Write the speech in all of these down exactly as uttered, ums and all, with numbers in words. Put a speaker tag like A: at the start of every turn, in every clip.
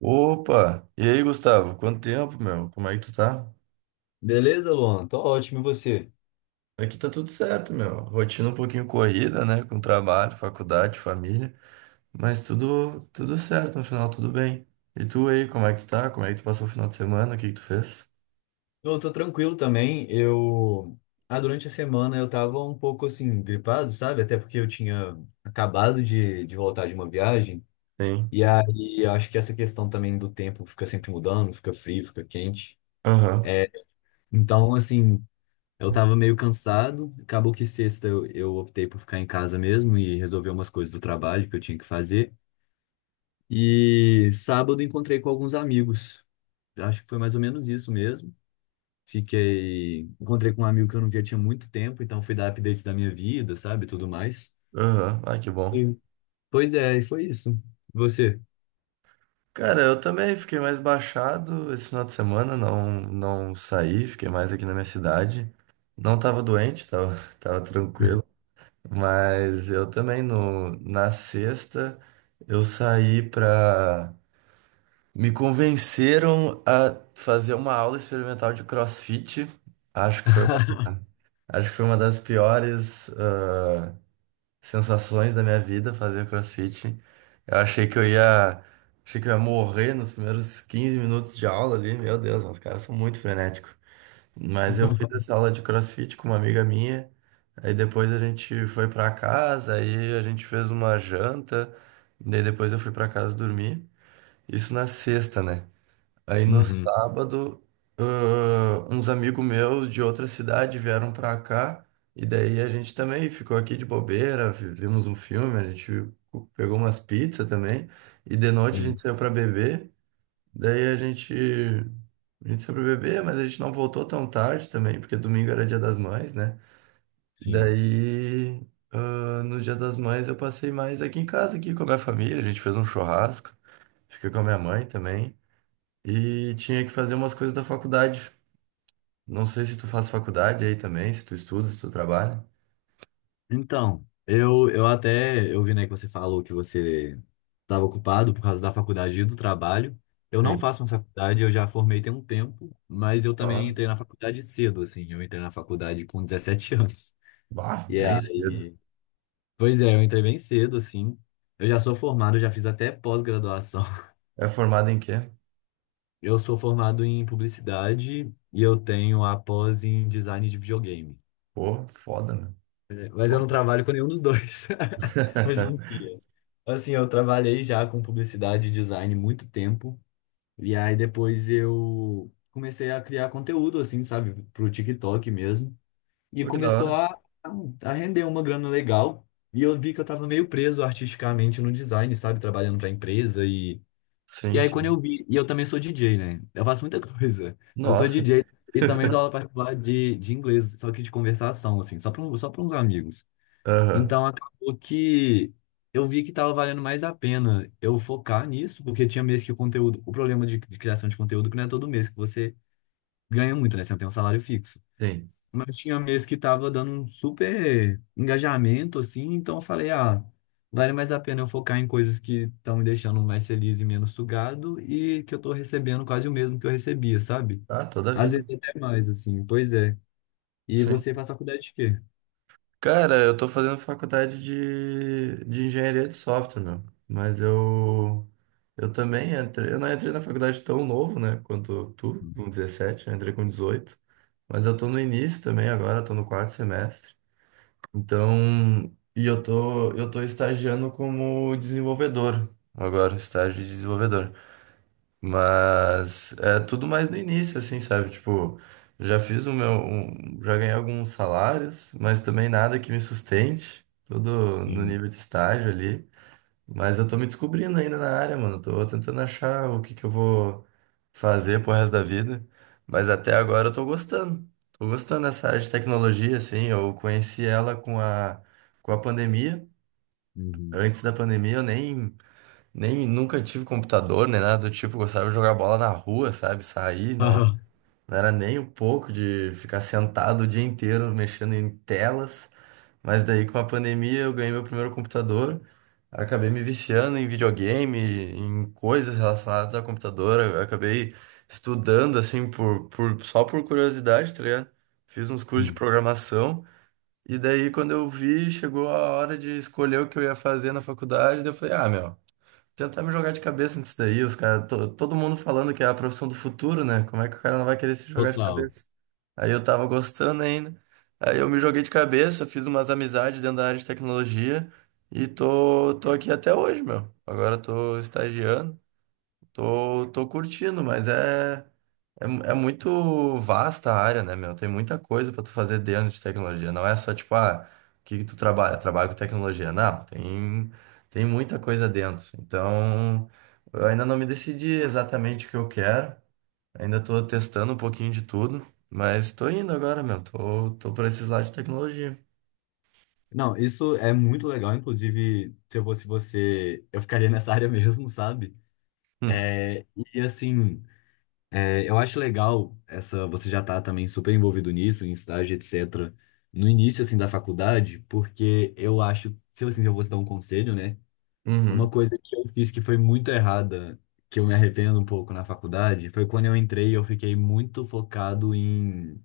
A: Opa! E aí, Gustavo? Quanto tempo, meu? Como é que tu tá?
B: Beleza, Luan? Tô ótimo, e você?
A: Aqui tá tudo certo, meu. Rotina um pouquinho corrida, né? Com trabalho, faculdade, família. Mas tudo, tudo certo, no final tudo bem. E tu aí, como é que tu tá? Como é que tu passou o final de semana? O que que tu fez?
B: Eu tô tranquilo também. Eu, ah, durante a semana eu tava um pouco assim, gripado, sabe? Até porque eu tinha acabado de, de voltar de uma viagem.
A: Sim.
B: E aí acho que essa questão também do tempo fica sempre mudando, fica frio, fica quente.
A: Aham.
B: É, então, assim, eu tava meio cansado. Acabou que sexta eu, eu optei por ficar em casa mesmo e resolver umas coisas do trabalho que eu tinha que fazer. E sábado encontrei com alguns amigos. Acho que foi mais ou menos isso mesmo. Fiquei, encontrei com um amigo que eu não via tinha muito tempo, então fui dar updates da minha vida, sabe, tudo mais.
A: Aham. Ai, que bom.
B: Sim. Pois é, e foi isso. Você?
A: Cara, eu também fiquei mais baixado esse final de semana. Não, não saí, fiquei mais aqui na minha cidade. Não tava doente, tava, tava tranquilo. Mas eu também no, na sexta eu saí pra. Me convenceram a fazer uma aula experimental de CrossFit. Acho que foi uma, acho que foi uma das piores ah, sensações da minha vida fazer CrossFit. Eu achei que eu ia, achei que eu ia morrer nos primeiros quinze minutos de aula ali. Meu Deus, os caras são muito frenéticos. Mas eu fiz essa aula de CrossFit com uma amiga minha. Aí depois a gente foi pra casa, aí a gente fez uma janta, daí depois eu fui pra casa dormir. Isso na sexta, né? Aí no
B: Uhum,
A: sábado, ãh, uns amigos meus de outra cidade vieram pra cá, e daí a gente também ficou aqui de bobeira, vi- vimos um filme, a gente pegou umas pizzas também, e de noite a gente
B: sim,
A: saiu pra beber. Daí a gente, a gente foi pro bebê, mas a gente não voltou tão tarde também, porque domingo era dia das mães, né?
B: sim.
A: Daí, ah, no dia das mães eu passei mais aqui em casa, aqui com a minha família, a gente fez um churrasco, fiquei com a minha mãe também, e tinha que fazer umas coisas da faculdade. Não sei se tu faz faculdade aí também, se tu estuda, se tu trabalha.
B: Então, eu, eu até, eu vi, né, que você falou que você estava ocupado por causa da faculdade e do trabalho. Eu não
A: Sim.
B: faço uma faculdade, eu já formei tem um tempo, mas eu também
A: Ah,
B: entrei na faculdade cedo, assim. Eu entrei na faculdade com dezessete anos.
A: bah,
B: E
A: bem cedo.
B: aí, Pois é, eu entrei bem cedo, assim. Eu já sou formado, já fiz até pós-graduação.
A: É formado em quê?
B: Eu sou formado em publicidade e eu tenho a pós em design de videogame.
A: Pô, foda, né?
B: Mas eu não
A: Foda.
B: trabalho com nenhum dos dois hoje em dia. Assim, eu trabalhei já com publicidade e design muito tempo. E aí depois eu comecei a criar conteúdo, assim, sabe, pro TikTok mesmo. E
A: Pô, que da
B: começou
A: hora.
B: a, a render uma grana legal. E eu vi que eu tava meio preso artisticamente no design, sabe, trabalhando pra empresa. E
A: Sim,
B: aí, quando
A: sim.
B: eu vi, e eu também sou D J, né? Eu faço muita coisa. Eu sou
A: Nossa.
B: D J e também dou aula particular de, de inglês, só que de conversação, assim, só para só para uns amigos.
A: Aham.
B: Então, acabou que eu vi que estava valendo mais a pena eu focar nisso, porque tinha mês que o conteúdo, o problema de, de criação de conteúdo é que não é todo mês que você ganha muito, né? Você não tem um salário fixo.
A: Sim.
B: Mas tinha mês que tava dando um super engajamento, assim, então eu falei, ah, vale mais a pena eu focar em coisas que estão me deixando mais feliz e menos sugado e que eu tô recebendo quase o mesmo que eu recebia, sabe?
A: Ah, toda a
B: Às
A: vida.
B: vezes até mais, assim, pois é. E
A: Sim.
B: você faz faculdade de quê?
A: Cara, eu tô fazendo faculdade de, de engenharia de software, meu. Mas eu, eu também entrei. Eu não entrei na faculdade tão novo, né? Quanto tu, com dezessete eu entrei com dezoito. Mas eu tô no início também agora, tô no quarto semestre. Então, e eu tô, eu tô estagiando como desenvolvedor agora, estágio de desenvolvedor. Mas é tudo mais no início, assim, sabe? Tipo, já fiz o meu. um- já ganhei alguns salários, mas também nada que me sustente. Tudo no
B: Sim.
A: nível de estágio ali. Mas eu tô me descobrindo ainda na área, mano. Tô tentando achar o que que eu vou fazer pro resto da vida. Mas até agora eu tô gostando. Tô gostando dessa área de tecnologia, assim. Eu conheci ela com a, com a pandemia.
B: Uhum.
A: Antes da pandemia eu nem. Nem nunca tive computador, nem nada do tipo, gostava de jogar bola na rua, sabe? Sair, não, não era nem um pouco de ficar sentado o dia inteiro mexendo em telas. Mas daí com a pandemia eu ganhei meu primeiro computador, acabei me viciando em videogame, em coisas relacionadas ao computador, eu acabei estudando assim por, por só por curiosidade, tá ligado? Fiz uns cursos de
B: Sim,
A: programação e daí quando eu vi, chegou a hora de escolher o que eu ia fazer na faculdade, daí eu falei, ah, meu, tentar me jogar de cabeça nisso daí, os caras, todo mundo falando que é a profissão do futuro, né? Como é que o cara não vai querer se jogar de
B: total.
A: cabeça? Aí eu tava gostando ainda. Aí eu me joguei de cabeça, fiz umas amizades dentro da área de tecnologia e tô, tô aqui até hoje, meu. Agora eu tô estagiando. Tô, tô curtindo, mas é, é, é muito vasta a área, né, meu? Tem muita coisa pra tu fazer dentro de tecnologia. Não é só tipo, ah, o que que tu trabalha? Trabalho com tecnologia. Não, tem, tem muita coisa dentro. Então, eu ainda não me decidi exatamente o que eu quero. Ainda tô testando um pouquinho de tudo, mas tô indo agora, meu. Tô, tô por esses lados de tecnologia.
B: Não, isso é muito legal, inclusive, se eu fosse você, eu ficaria nessa área mesmo, sabe? É, e assim. É, Eu acho legal essa, você já tá também super envolvido nisso, em estágio, etcétera. No início assim da faculdade, porque eu acho, se eu, assim, eu vou te dar um conselho, né?
A: Hum.
B: Uma
A: Uhum,
B: coisa que eu fiz que foi muito errada, que eu me arrependo um pouco na faculdade, foi quando eu entrei, eu fiquei muito focado em,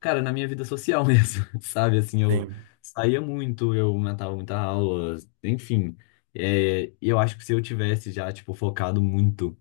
B: cara, na minha vida social mesmo, sabe? Assim, eu
A: sim.
B: saía muito, eu matava muita aula, enfim. É, e eu acho que se eu tivesse já, tipo, focado muito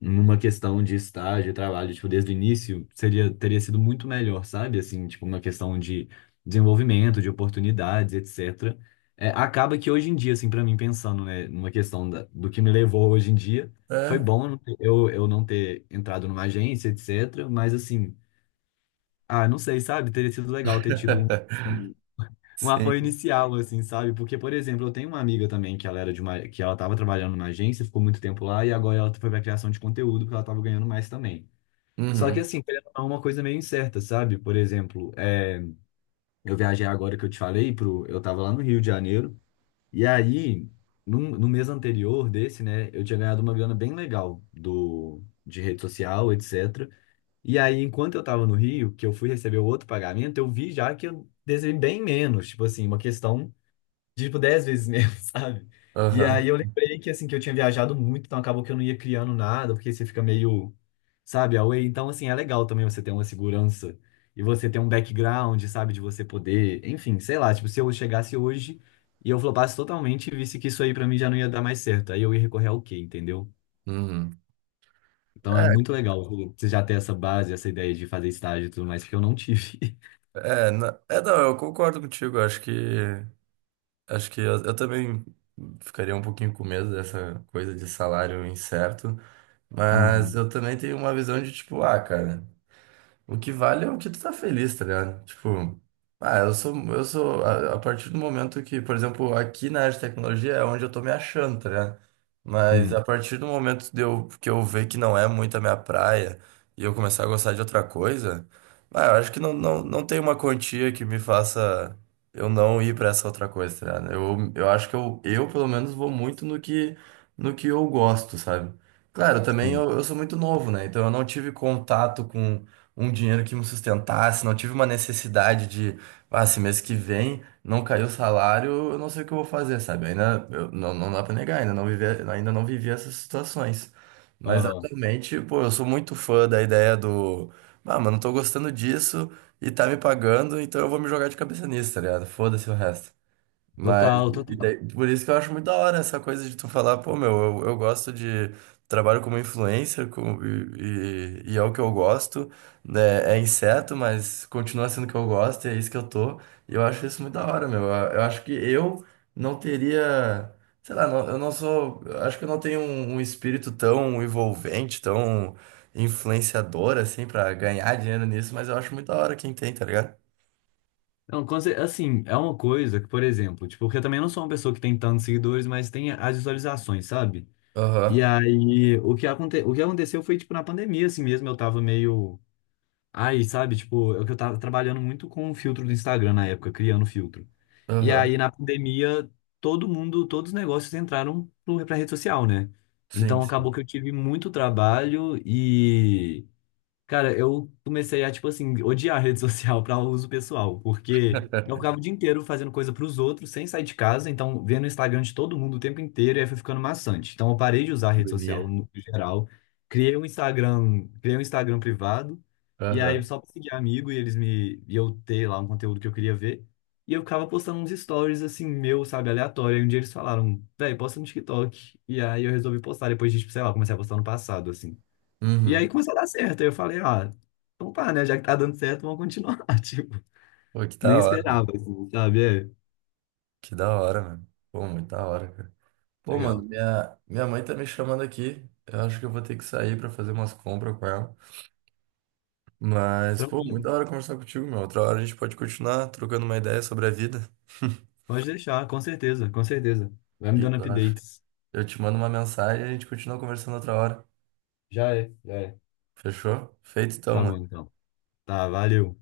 B: numa questão de estágio, trabalho, tipo, desde o início, seria, teria sido muito melhor, sabe? Assim, tipo, uma questão de desenvolvimento, de oportunidades, etcétera. É, acaba que hoje em dia, assim, para mim, pensando, né, numa questão da, do que me levou hoje em dia, foi
A: É,
B: bom eu, eu não ter entrado numa agência, etcétera. Mas, assim, ah, não sei, sabe? Teria sido legal ter tido um. um um apoio
A: sim.
B: inicial, assim, sabe? Porque, por exemplo, eu tenho uma amiga também que ela era de uma, que ela estava trabalhando numa agência, ficou muito tempo lá e agora ela foi para criação de conteúdo porque ela estava ganhando mais também. Só que
A: Uhum,
B: assim, querendo ou não, é uma coisa meio incerta, sabe? Por exemplo, é, eu viajei agora que eu te falei pro, eu estava lá no Rio de Janeiro e aí num- no, mês anterior desse, né, eu tinha ganhado uma grana bem legal do de rede social, etcétera. E aí, enquanto eu estava no Rio, que eu fui receber o outro pagamento, eu vi já que eu recebi bem menos, tipo assim, uma questão de, tipo, dez vezes mesmo, sabe? E
A: aham.
B: aí eu lembrei que, assim, que eu tinha viajado muito, então acabou que eu não ia criando nada, porque você fica meio, sabe, away. Então, assim, é legal também você ter uma segurança e você ter um background, sabe, de você poder, enfim, sei lá, tipo, se eu chegasse hoje e eu flopasse totalmente e visse que isso aí pra mim já não ia dar mais certo, aí eu ia recorrer ao quê, entendeu?
A: Uhum.
B: Então é
A: É,
B: muito legal você já ter essa base, essa ideia de fazer estágio e tudo mais, que eu não tive.
A: É, na- é, não, eu concordo contigo. Acho que acho que eu, eu também ficaria um pouquinho com medo dessa coisa de salário incerto, mas
B: Uhum.
A: eu também tenho uma visão de tipo, ah, cara. O que vale é o que tu tá feliz, tá ligado? Tipo, ah, eu sou, eu sou, a, a partir do momento que, por exemplo, aqui na área de tecnologia é onde eu tô me achando, tá ligado? Mas
B: Sim,
A: a partir do momento de eu, que eu ver que não é muito a minha praia e eu começar a gostar de outra coisa, ah, eu acho que não, não, não tem uma quantia que me faça eu não ir pra essa outra coisa, tá ligado? Eu, eu acho que eu, eu, pelo menos, vou muito no que, no que eu gosto, sabe? Claro, também
B: sim.
A: eu, eu sou muito novo, né? Então eu não tive contato com um dinheiro que me sustentasse, não tive uma necessidade de, ah, esse mês que vem não caiu o salário, eu não sei o que eu vou fazer, sabe? Ainda eu- não, não dá pra negar, ainda não vivi, ainda não vivi essas situações. Mas
B: Aham.
A: atualmente, pô, eu sou muito fã da ideia do, ah, mano, tô gostando disso e tá me pagando, então eu vou me jogar de cabeça nisso, tá ligado? Foda-se o resto. Mas,
B: Total,
A: e
B: total.
A: daí- por isso que eu acho muito da hora essa coisa de tu falar, pô, meu, eu, eu gosto de. Trabalho como influencer com, e, e, e é o que eu gosto, né? É inseto, mas continua sendo o que eu gosto, e é isso que eu tô. E eu acho isso muito da hora, meu. Eu, eu acho que eu não teria. Sei lá, não- eu não sou. Eu Acho que eu não tenho um, um espírito tão envolvente, tão influenciador, assim, pra ganhar dinheiro nisso, mas eu acho muito da hora quem tem, tá ligado?
B: Não, com cer- assim, é uma coisa que, por exemplo, tipo, porque eu também não sou uma pessoa que tem tantos seguidores, mas tem as visualizações, sabe? E
A: Aham,
B: aí, o que, aconte, o que aconteceu foi, tipo, na pandemia, assim mesmo, eu tava meio. Aí, sabe, tipo, eu, que eu tava trabalhando muito com o filtro do Instagram na época, criando filtro. E
A: aham,
B: aí, na pandemia, todo mundo, todos os negócios entraram pro- pra rede social, né?
A: sim,
B: Então,
A: sim.
B: acabou que eu tive muito trabalho e cara, eu comecei a, tipo assim, odiar a rede social para uso pessoal, porque eu ficava o dia inteiro fazendo coisa pros outros, sem sair de casa, então vendo o Instagram de todo mundo o tempo inteiro, e aí foi ficando maçante. Então eu parei de usar a rede social
A: Agonia.
B: no geral, criei um Instagram, criei um Instagram privado, e aí
A: Aham.
B: só pra seguir amigo, e eles me, e eu ter lá um conteúdo que eu queria ver, e eu ficava postando uns stories, assim, meu, sabe, aleatório, e um dia eles falaram, véi, posta no TikTok, e aí eu resolvi postar, depois de, tipo, sei lá, comecei a postar no passado, assim. E aí
A: Uhum.
B: começou a dar certo. Aí eu falei, ah, então pá, né? Já que tá dando certo, vamos continuar. Tipo,
A: Pô, que
B: nem
A: da hora.
B: esperava, assim, sabe? É,
A: Que da hora, mano. Pô, muito da hora, cara. Pô, mano,
B: legal.
A: minha, minha mãe tá me chamando aqui. Eu acho que eu vou ter que sair pra fazer umas compras com ela. Mas, pô,
B: Tranquilo.
A: muito da hora conversar contigo, meu. Outra hora a gente pode continuar trocando uma ideia sobre a vida.
B: Pode deixar, com certeza, com certeza. Vai
A: O
B: me
A: que que
B: dando
A: tu acha?
B: updates.
A: Eu te mando uma mensagem e a gente continua conversando outra hora.
B: Já é, já é.
A: Fechou? Feito então,
B: Tá bom,
A: mano.
B: então. Tá, valeu.